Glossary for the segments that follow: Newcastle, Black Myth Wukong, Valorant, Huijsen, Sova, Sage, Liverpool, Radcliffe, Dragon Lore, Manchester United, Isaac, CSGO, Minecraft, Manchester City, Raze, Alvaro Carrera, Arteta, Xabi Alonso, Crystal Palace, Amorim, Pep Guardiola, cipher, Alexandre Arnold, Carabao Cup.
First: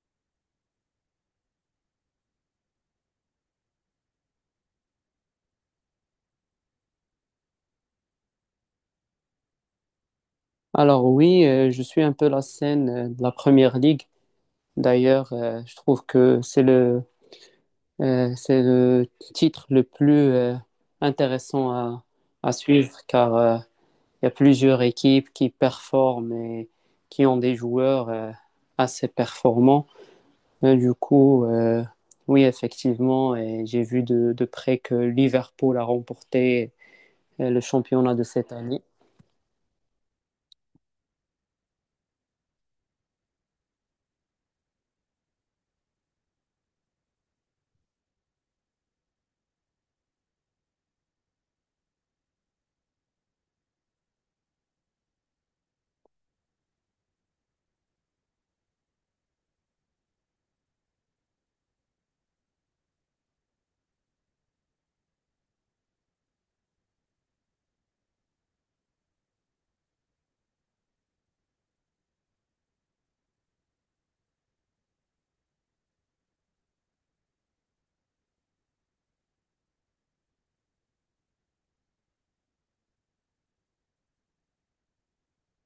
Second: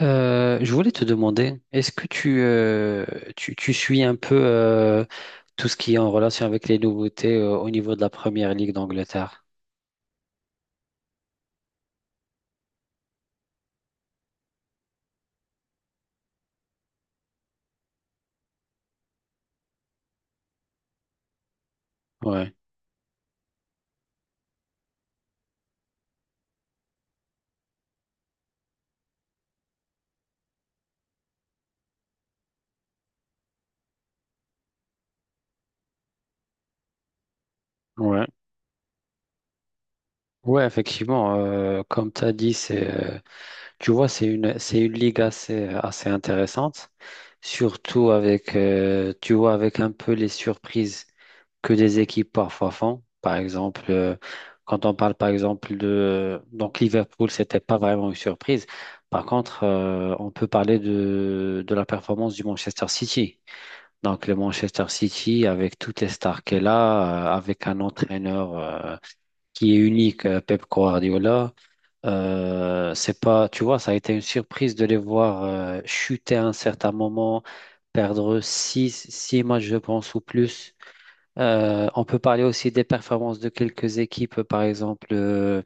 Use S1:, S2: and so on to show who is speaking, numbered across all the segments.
S1: Je voulais te demander, est-ce que tu suis un peu tout ce qui est en relation avec les nouveautés au niveau de la Première Ligue d'Angleterre?
S2: Alors oui, je suis un peu la scène de la Première Ligue. D'ailleurs, je trouve que c'est le titre le plus intéressant à
S1: Ouais,
S2: suivre car il y a plusieurs équipes qui performent et qui ont des joueurs assez performants. Et du coup, oui, effectivement, et j'ai vu de près que Liverpool a remporté le championnat de
S1: ouais.
S2: cette année.
S1: Ouais, effectivement, comme tu as dit, c'est, tu vois, c'est une ligue assez intéressante, surtout avec, tu vois, avec un peu les surprises que des équipes parfois font. Par exemple, quand on parle par exemple de... Donc Liverpool, c'était pas vraiment une surprise. Par contre, on peut parler de la performance du Manchester City. Donc le Manchester City, avec toutes les stars qu'elle a, avec un entraîneur qui est unique, Pep Guardiola. C'est pas, tu vois, ça a été une surprise de les voir chuter à un certain moment, perdre six matchs, je pense, ou plus. On peut parler aussi des performances de quelques équipes, par exemple.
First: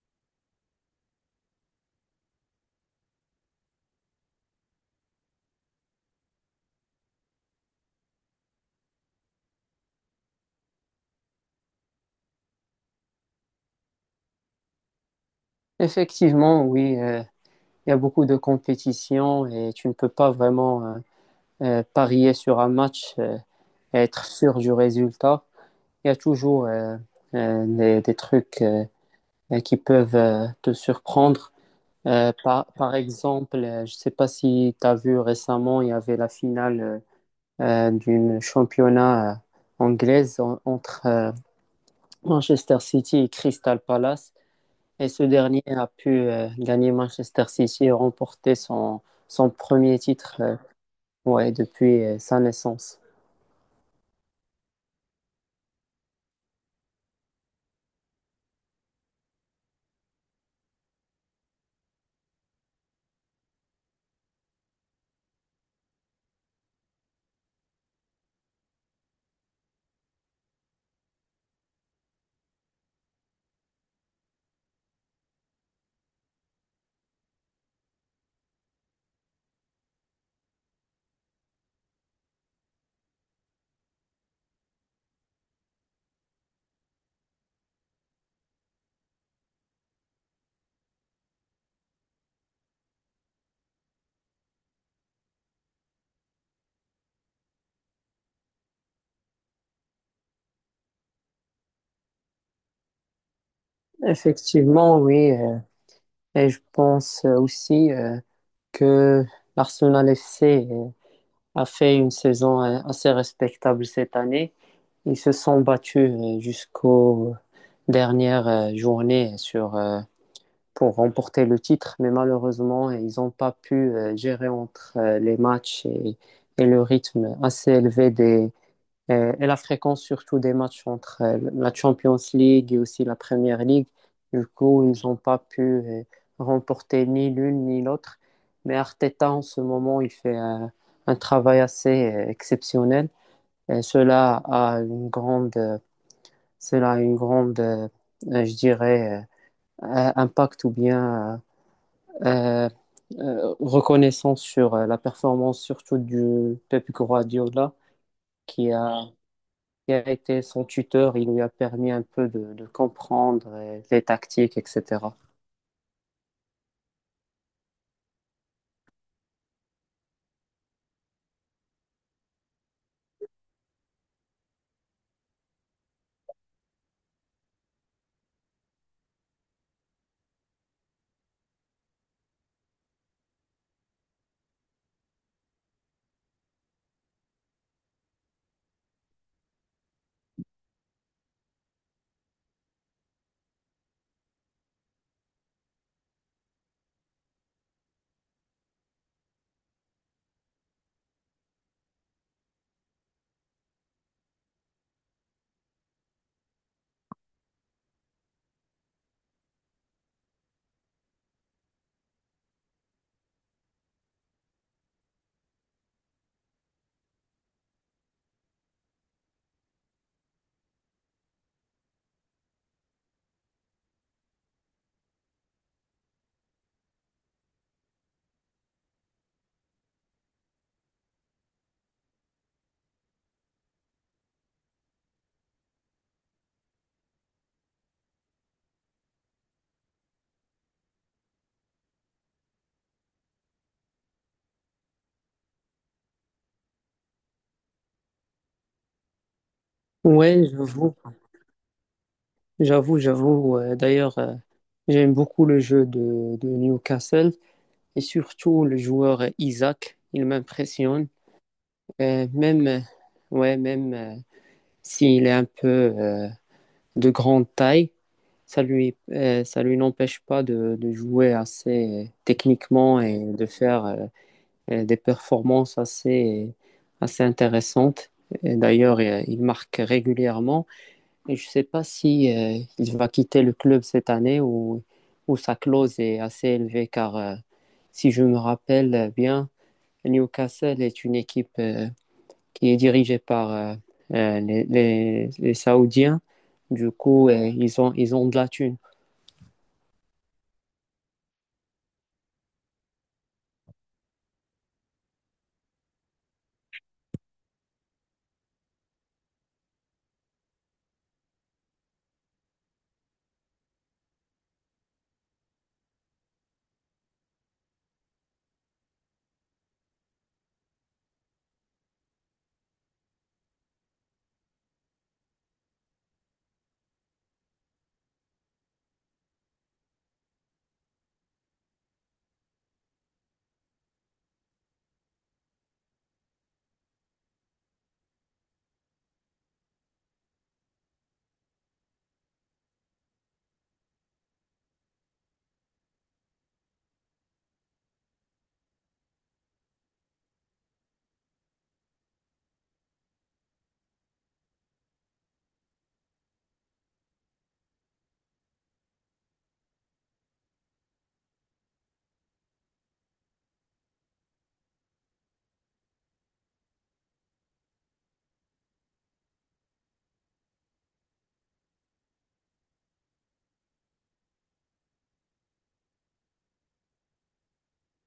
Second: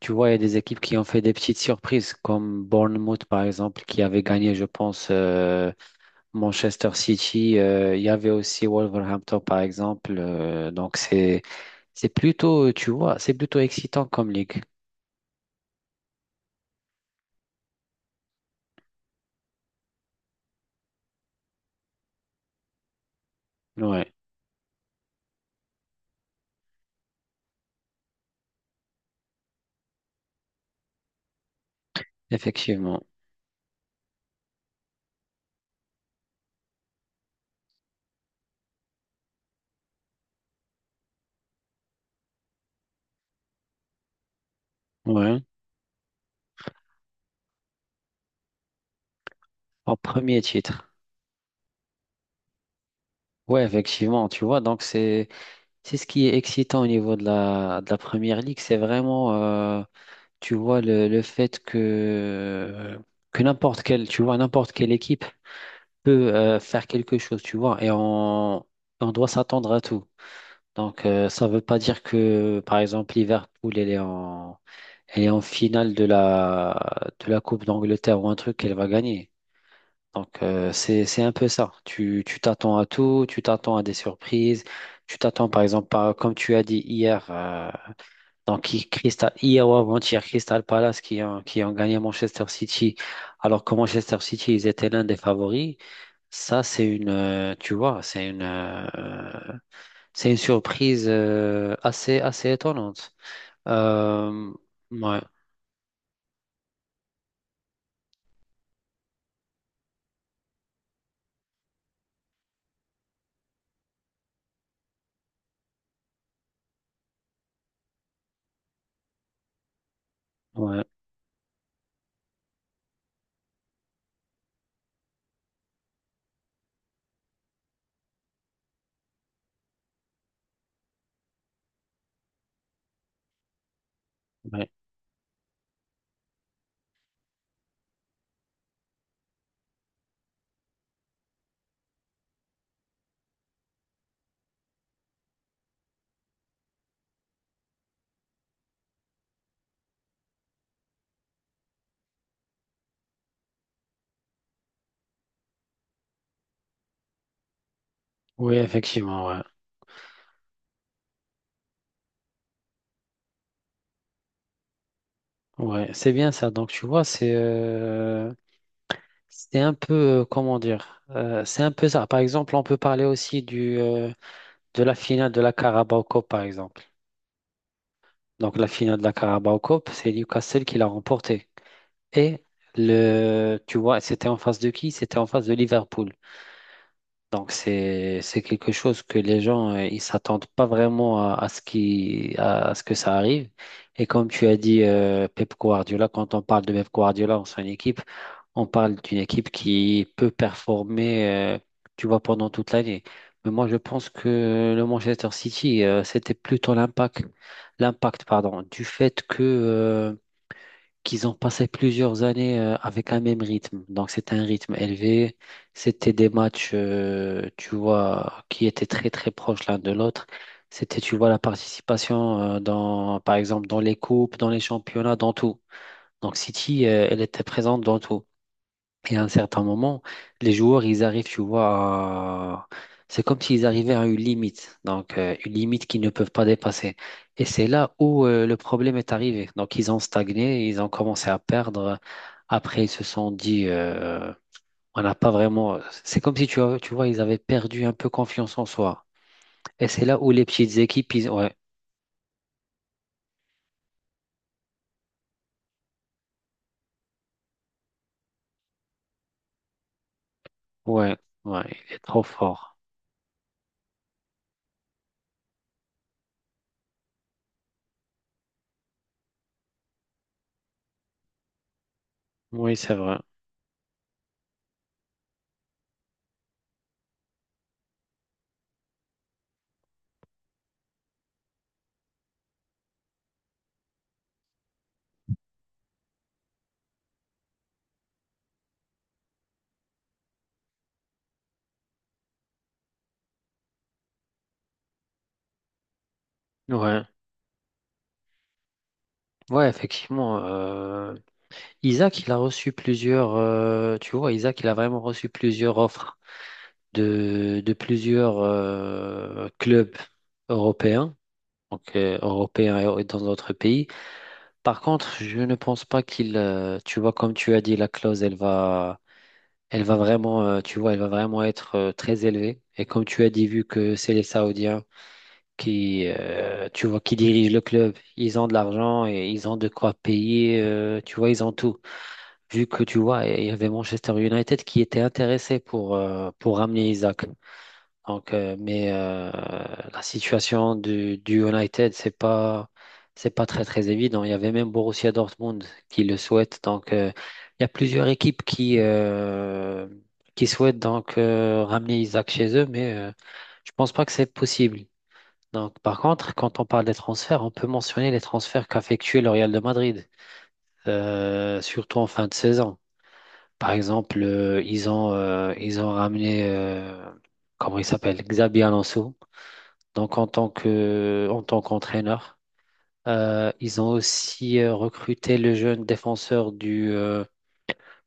S1: Tu vois, il y a des équipes qui ont fait des petites surprises, comme Bournemouth, par exemple, qui avait gagné, je pense, Manchester City. Il y avait aussi Wolverhampton, par exemple. Donc, c'est plutôt, tu vois, c'est plutôt excitant comme ligue.
S2: Effectivement, oui. Il y a beaucoup de compétitions et tu ne peux pas vraiment parier sur un match et
S1: Ouais,
S2: être sûr du résultat. Il y a toujours des trucs qui peuvent te surprendre. Par
S1: effectivement.
S2: exemple, je ne sais pas si tu as vu récemment, il y avait la finale d'une championnat anglaise entre Manchester City et Crystal Palace. Et ce
S1: Ouais.
S2: dernier a pu gagner Manchester City et remporter son
S1: En
S2: premier titre,
S1: premier titre.
S2: ouais, depuis sa naissance.
S1: Ouais, effectivement, tu vois, donc c'est ce qui est excitant au niveau de la première ligue, c'est vraiment tu vois le fait que n'importe quelle tu vois n'importe quelle équipe peut faire quelque chose, tu vois, et on doit s'attendre à tout. Donc ça veut pas dire que par exemple Liverpool elle est en finale de la Coupe d'Angleterre ou un truc qu'elle va gagner. Donc, c'est un peu ça. Tu t'attends à tout, tu t'attends à des surprises, tu t'attends par exemple, comme tu as dit hier, donc Crystal, hier ou avant-hier, Crystal Palace qui ont gagné Manchester City, alors que Manchester City, ils étaient l'un des favoris. Ça, c'est une, tu vois, c'est une surprise assez étonnante. Euh,
S2: Effectivement,
S1: ouais,
S2: oui. Et je pense aussi que l'Arsenal FC a fait une saison assez respectable cette année. Ils se sont battus jusqu'aux dernières journées
S1: ouais,
S2: pour remporter le titre, mais malheureusement, ils n'ont pas pu gérer entre les matchs et le rythme assez élevé des et la fréquence surtout des matchs entre la Champions League et aussi la Premier League. Du
S1: ouais.
S2: coup, ils n'ont pas pu remporter ni l'une ni l'autre. Mais Arteta, en ce moment, il fait un travail assez exceptionnel. Et cela a une grande, je dirais, impact ou bien euh, reconnaissance sur la performance surtout du Pep Guardiola
S1: Oui,
S2: qui a
S1: effectivement, ouais.
S2: qui a été son tuteur, il lui a permis un peu de comprendre les tactiques, etc.
S1: Ouais, c'est bien ça. Donc, tu vois, c'est un peu, comment dire, c'est un peu ça. Par exemple, on peut parler aussi de la finale de la Carabao Cup, par exemple. Donc, la finale de la Carabao Cup, c'est Newcastle qui l'a remportée. Et, Tu vois, c'était en face de qui? C'était en face de Liverpool. Donc c'est quelque chose que les gens ils s'attendent pas vraiment à ce que ça arrive. Et comme tu as dit Pep Guardiola, quand on parle de Pep Guardiola en son équipe, on parle d'une équipe qui peut performer euh, tu vois pendant toute l'année. Mais moi je pense que le Manchester City c'était plutôt l'impact pardon du fait que qu'ils ont passé plusieurs années avec un même rythme. Donc c'était un rythme élevé, c'était des matchs, tu vois, qui étaient très très proches l'un de l'autre. C'était, tu vois, la participation dans, par exemple, dans les coupes, dans les championnats, dans tout. Donc City, elle était présente dans tout. Et à un certain moment, les joueurs, ils arrivent, tu vois, c'est comme s'ils arrivaient à une limite, donc une limite qu'ils ne peuvent pas dépasser. Et c'est là où le problème est arrivé. Donc ils ont stagné, ils ont commencé à perdre. Après, ils se sont dit, on n'a pas vraiment. C'est comme si, tu vois, ils avaient perdu un peu confiance en soi. Et c'est là où les
S2: Oui,
S1: petites équipes, ils... Ouais,
S2: j'avoue. D'ailleurs, j'aime beaucoup le jeu de Newcastle et surtout le joueur Isaac, il m'impressionne.
S1: ouais, ouais, il est trop
S2: Euh, même,
S1: fort.
S2: euh, ouais, même s'il est un peu de grande taille, ça lui n'empêche pas de jouer assez
S1: Oui, c'est
S2: techniquement
S1: vrai.
S2: et de faire des performances assez intéressantes. Et d'ailleurs, il marque régulièrement. Et je ne sais pas si il va quitter le club cette année, ou sa clause est assez élevée, car si je me rappelle bien, Newcastle est une équipe qui est dirigée par les Saoudiens. Du
S1: Ouais,
S2: coup, ils ont de la thune.
S1: ouais, effectivement. Isaac, il a reçu plusieurs, tu vois, Isaac, il a vraiment reçu plusieurs offres de plusieurs clubs européens, donc européens et dans d'autres pays. Par contre, je ne pense pas qu'il, tu vois, comme tu as dit, la clause, elle va vraiment, tu vois, elle va vraiment être très élevée. Et comme tu as dit, vu que c'est les Saoudiens qui, tu vois, qui dirigent le club, ils ont de l'argent et ils ont de quoi payer, tu vois, ils ont tout. Vu que tu vois, il y avait Manchester United qui était intéressé pour ramener Isaac. Donc, mais la situation du United, c'est pas très très évident. Il y avait même Borussia Dortmund qui le souhaite. Donc, il y a plusieurs équipes qui souhaitent donc ramener Isaac chez eux, mais je pense pas que c'est possible. Donc, par contre, quand on parle des transferts, on peut mentionner les transferts qu'a effectué le Real de Madrid, surtout en fin de saison. Par exemple, ils ont ramené, comment il s'appelle, Xabi Alonso. Donc, en tant qu'entraîneur, ils ont aussi recruté le jeune défenseur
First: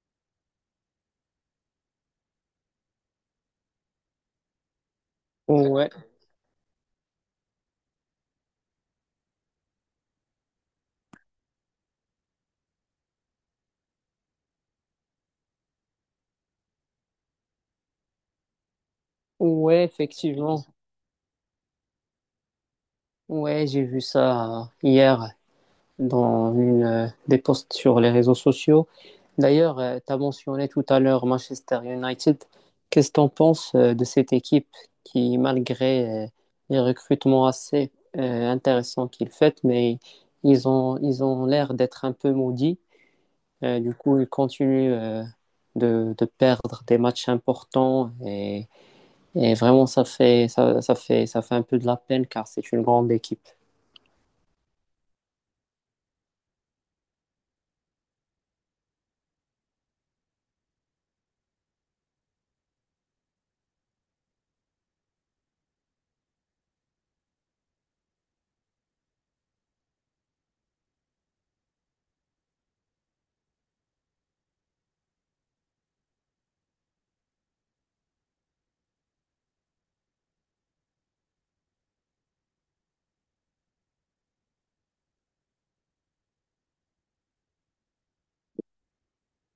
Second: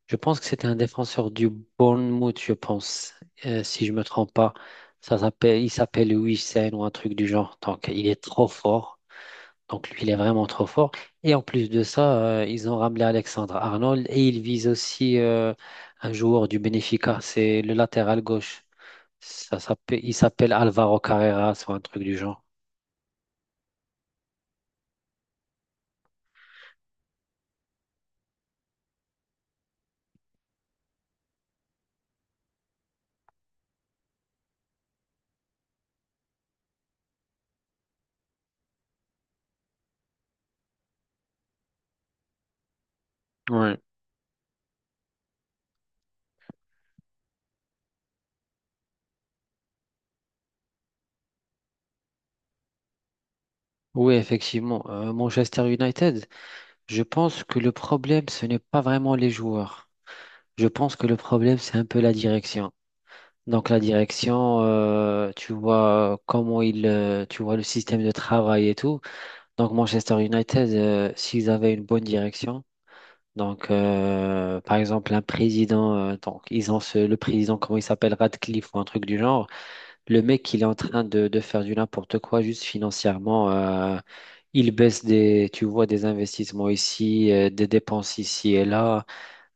S1: je pense que c'était un défenseur du Bournemouth, je pense, si je me trompe pas. Il
S2: Ouais,
S1: s'appelle Huijsen ou un truc du genre. Donc, il est trop fort. Donc lui, il est vraiment trop fort. Et en plus de ça, ils ont ramené Alexandre Arnold et ils visent aussi un joueur du Benfica, c'est le latéral gauche.
S2: ouais,
S1: Il s'appelle
S2: effectivement.
S1: Alvaro Carrera, soit un truc du genre.
S2: Ouais, j'ai vu ça hier, dans une, des posts sur les réseaux sociaux. D'ailleurs, tu as mentionné tout à l'heure Manchester United. Qu'est-ce que tu en penses de cette équipe qui, malgré les recrutements assez intéressants qu'ils font, mais ils ont l'air d'être un peu maudits.
S1: Ouais.
S2: Du coup, ils continuent de perdre des matchs importants et vraiment, ça fait un peu de la peine car c'est une grande équipe.
S1: Oui, effectivement. Manchester United, je pense que le problème, ce n'est pas vraiment les joueurs. Je pense que le problème, c'est un peu la direction. Donc la direction, tu vois tu vois le système de travail et tout. Donc Manchester United, s'ils avaient une bonne direction, donc par exemple un président, donc ils ont le président, comment il s'appelle, Radcliffe ou un truc du genre, le mec il est en train de faire du n'importe quoi juste financièrement, il baisse des, tu vois, des investissements ici, des dépenses ici et là,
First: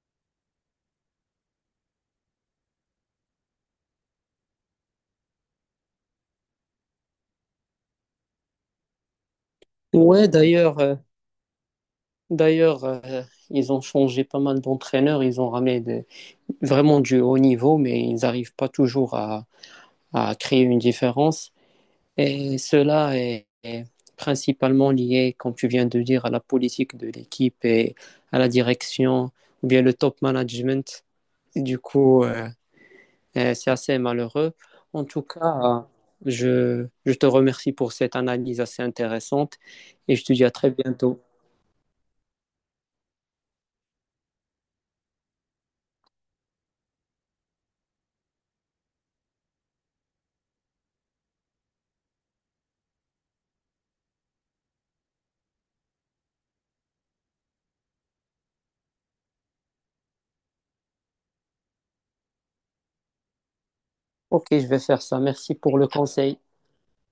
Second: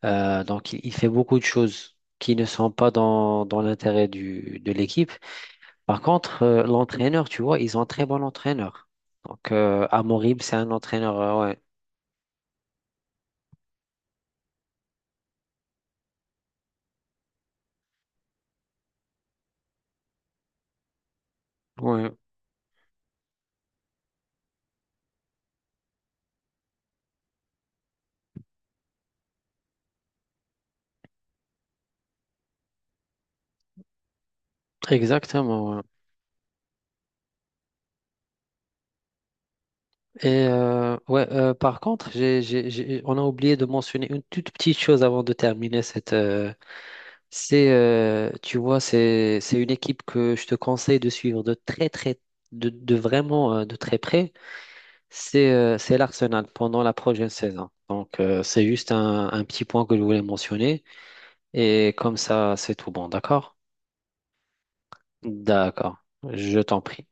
S1: Donc il fait beaucoup de choses qui ne sont pas dans l'intérêt de l'équipe. Par contre, l'entraîneur, tu vois, ils ont un très bon entraîneur. Donc,
S2: Ouais,
S1: Amorim, c'est un
S2: d'ailleurs, euh,
S1: entraîneur, ouais.
S2: D'ailleurs, euh, ils ont changé pas mal d'entraîneurs, ils ont ramené des- vraiment du haut niveau, mais ils n'arrivent pas toujours à créer une différence.
S1: Ouais,
S2: Et est principalement lié, comme tu viens de dire, à la politique de l'équipe et à la direction, ou bien le top management. Du coup, c'est assez malheureux. En tout cas,
S1: exactement. Ouais.
S2: je te remercie pour cette analyse assez intéressante et je
S1: Et
S2: te dis à très bientôt.
S1: ouais, par contre, on a oublié de mentionner une toute petite chose avant de terminer cette. C'est, tu vois, c'est une équipe que je te conseille de suivre de très, très, de vraiment de très près. C'est l'Arsenal pendant la prochaine saison. Donc, c'est juste un petit point que je voulais mentionner. Et comme ça, c'est tout bon, d'accord?
S2: Ok, je vais faire ça. Merci pour le
S1: D'accord,
S2: conseil.
S1: je t'en prie.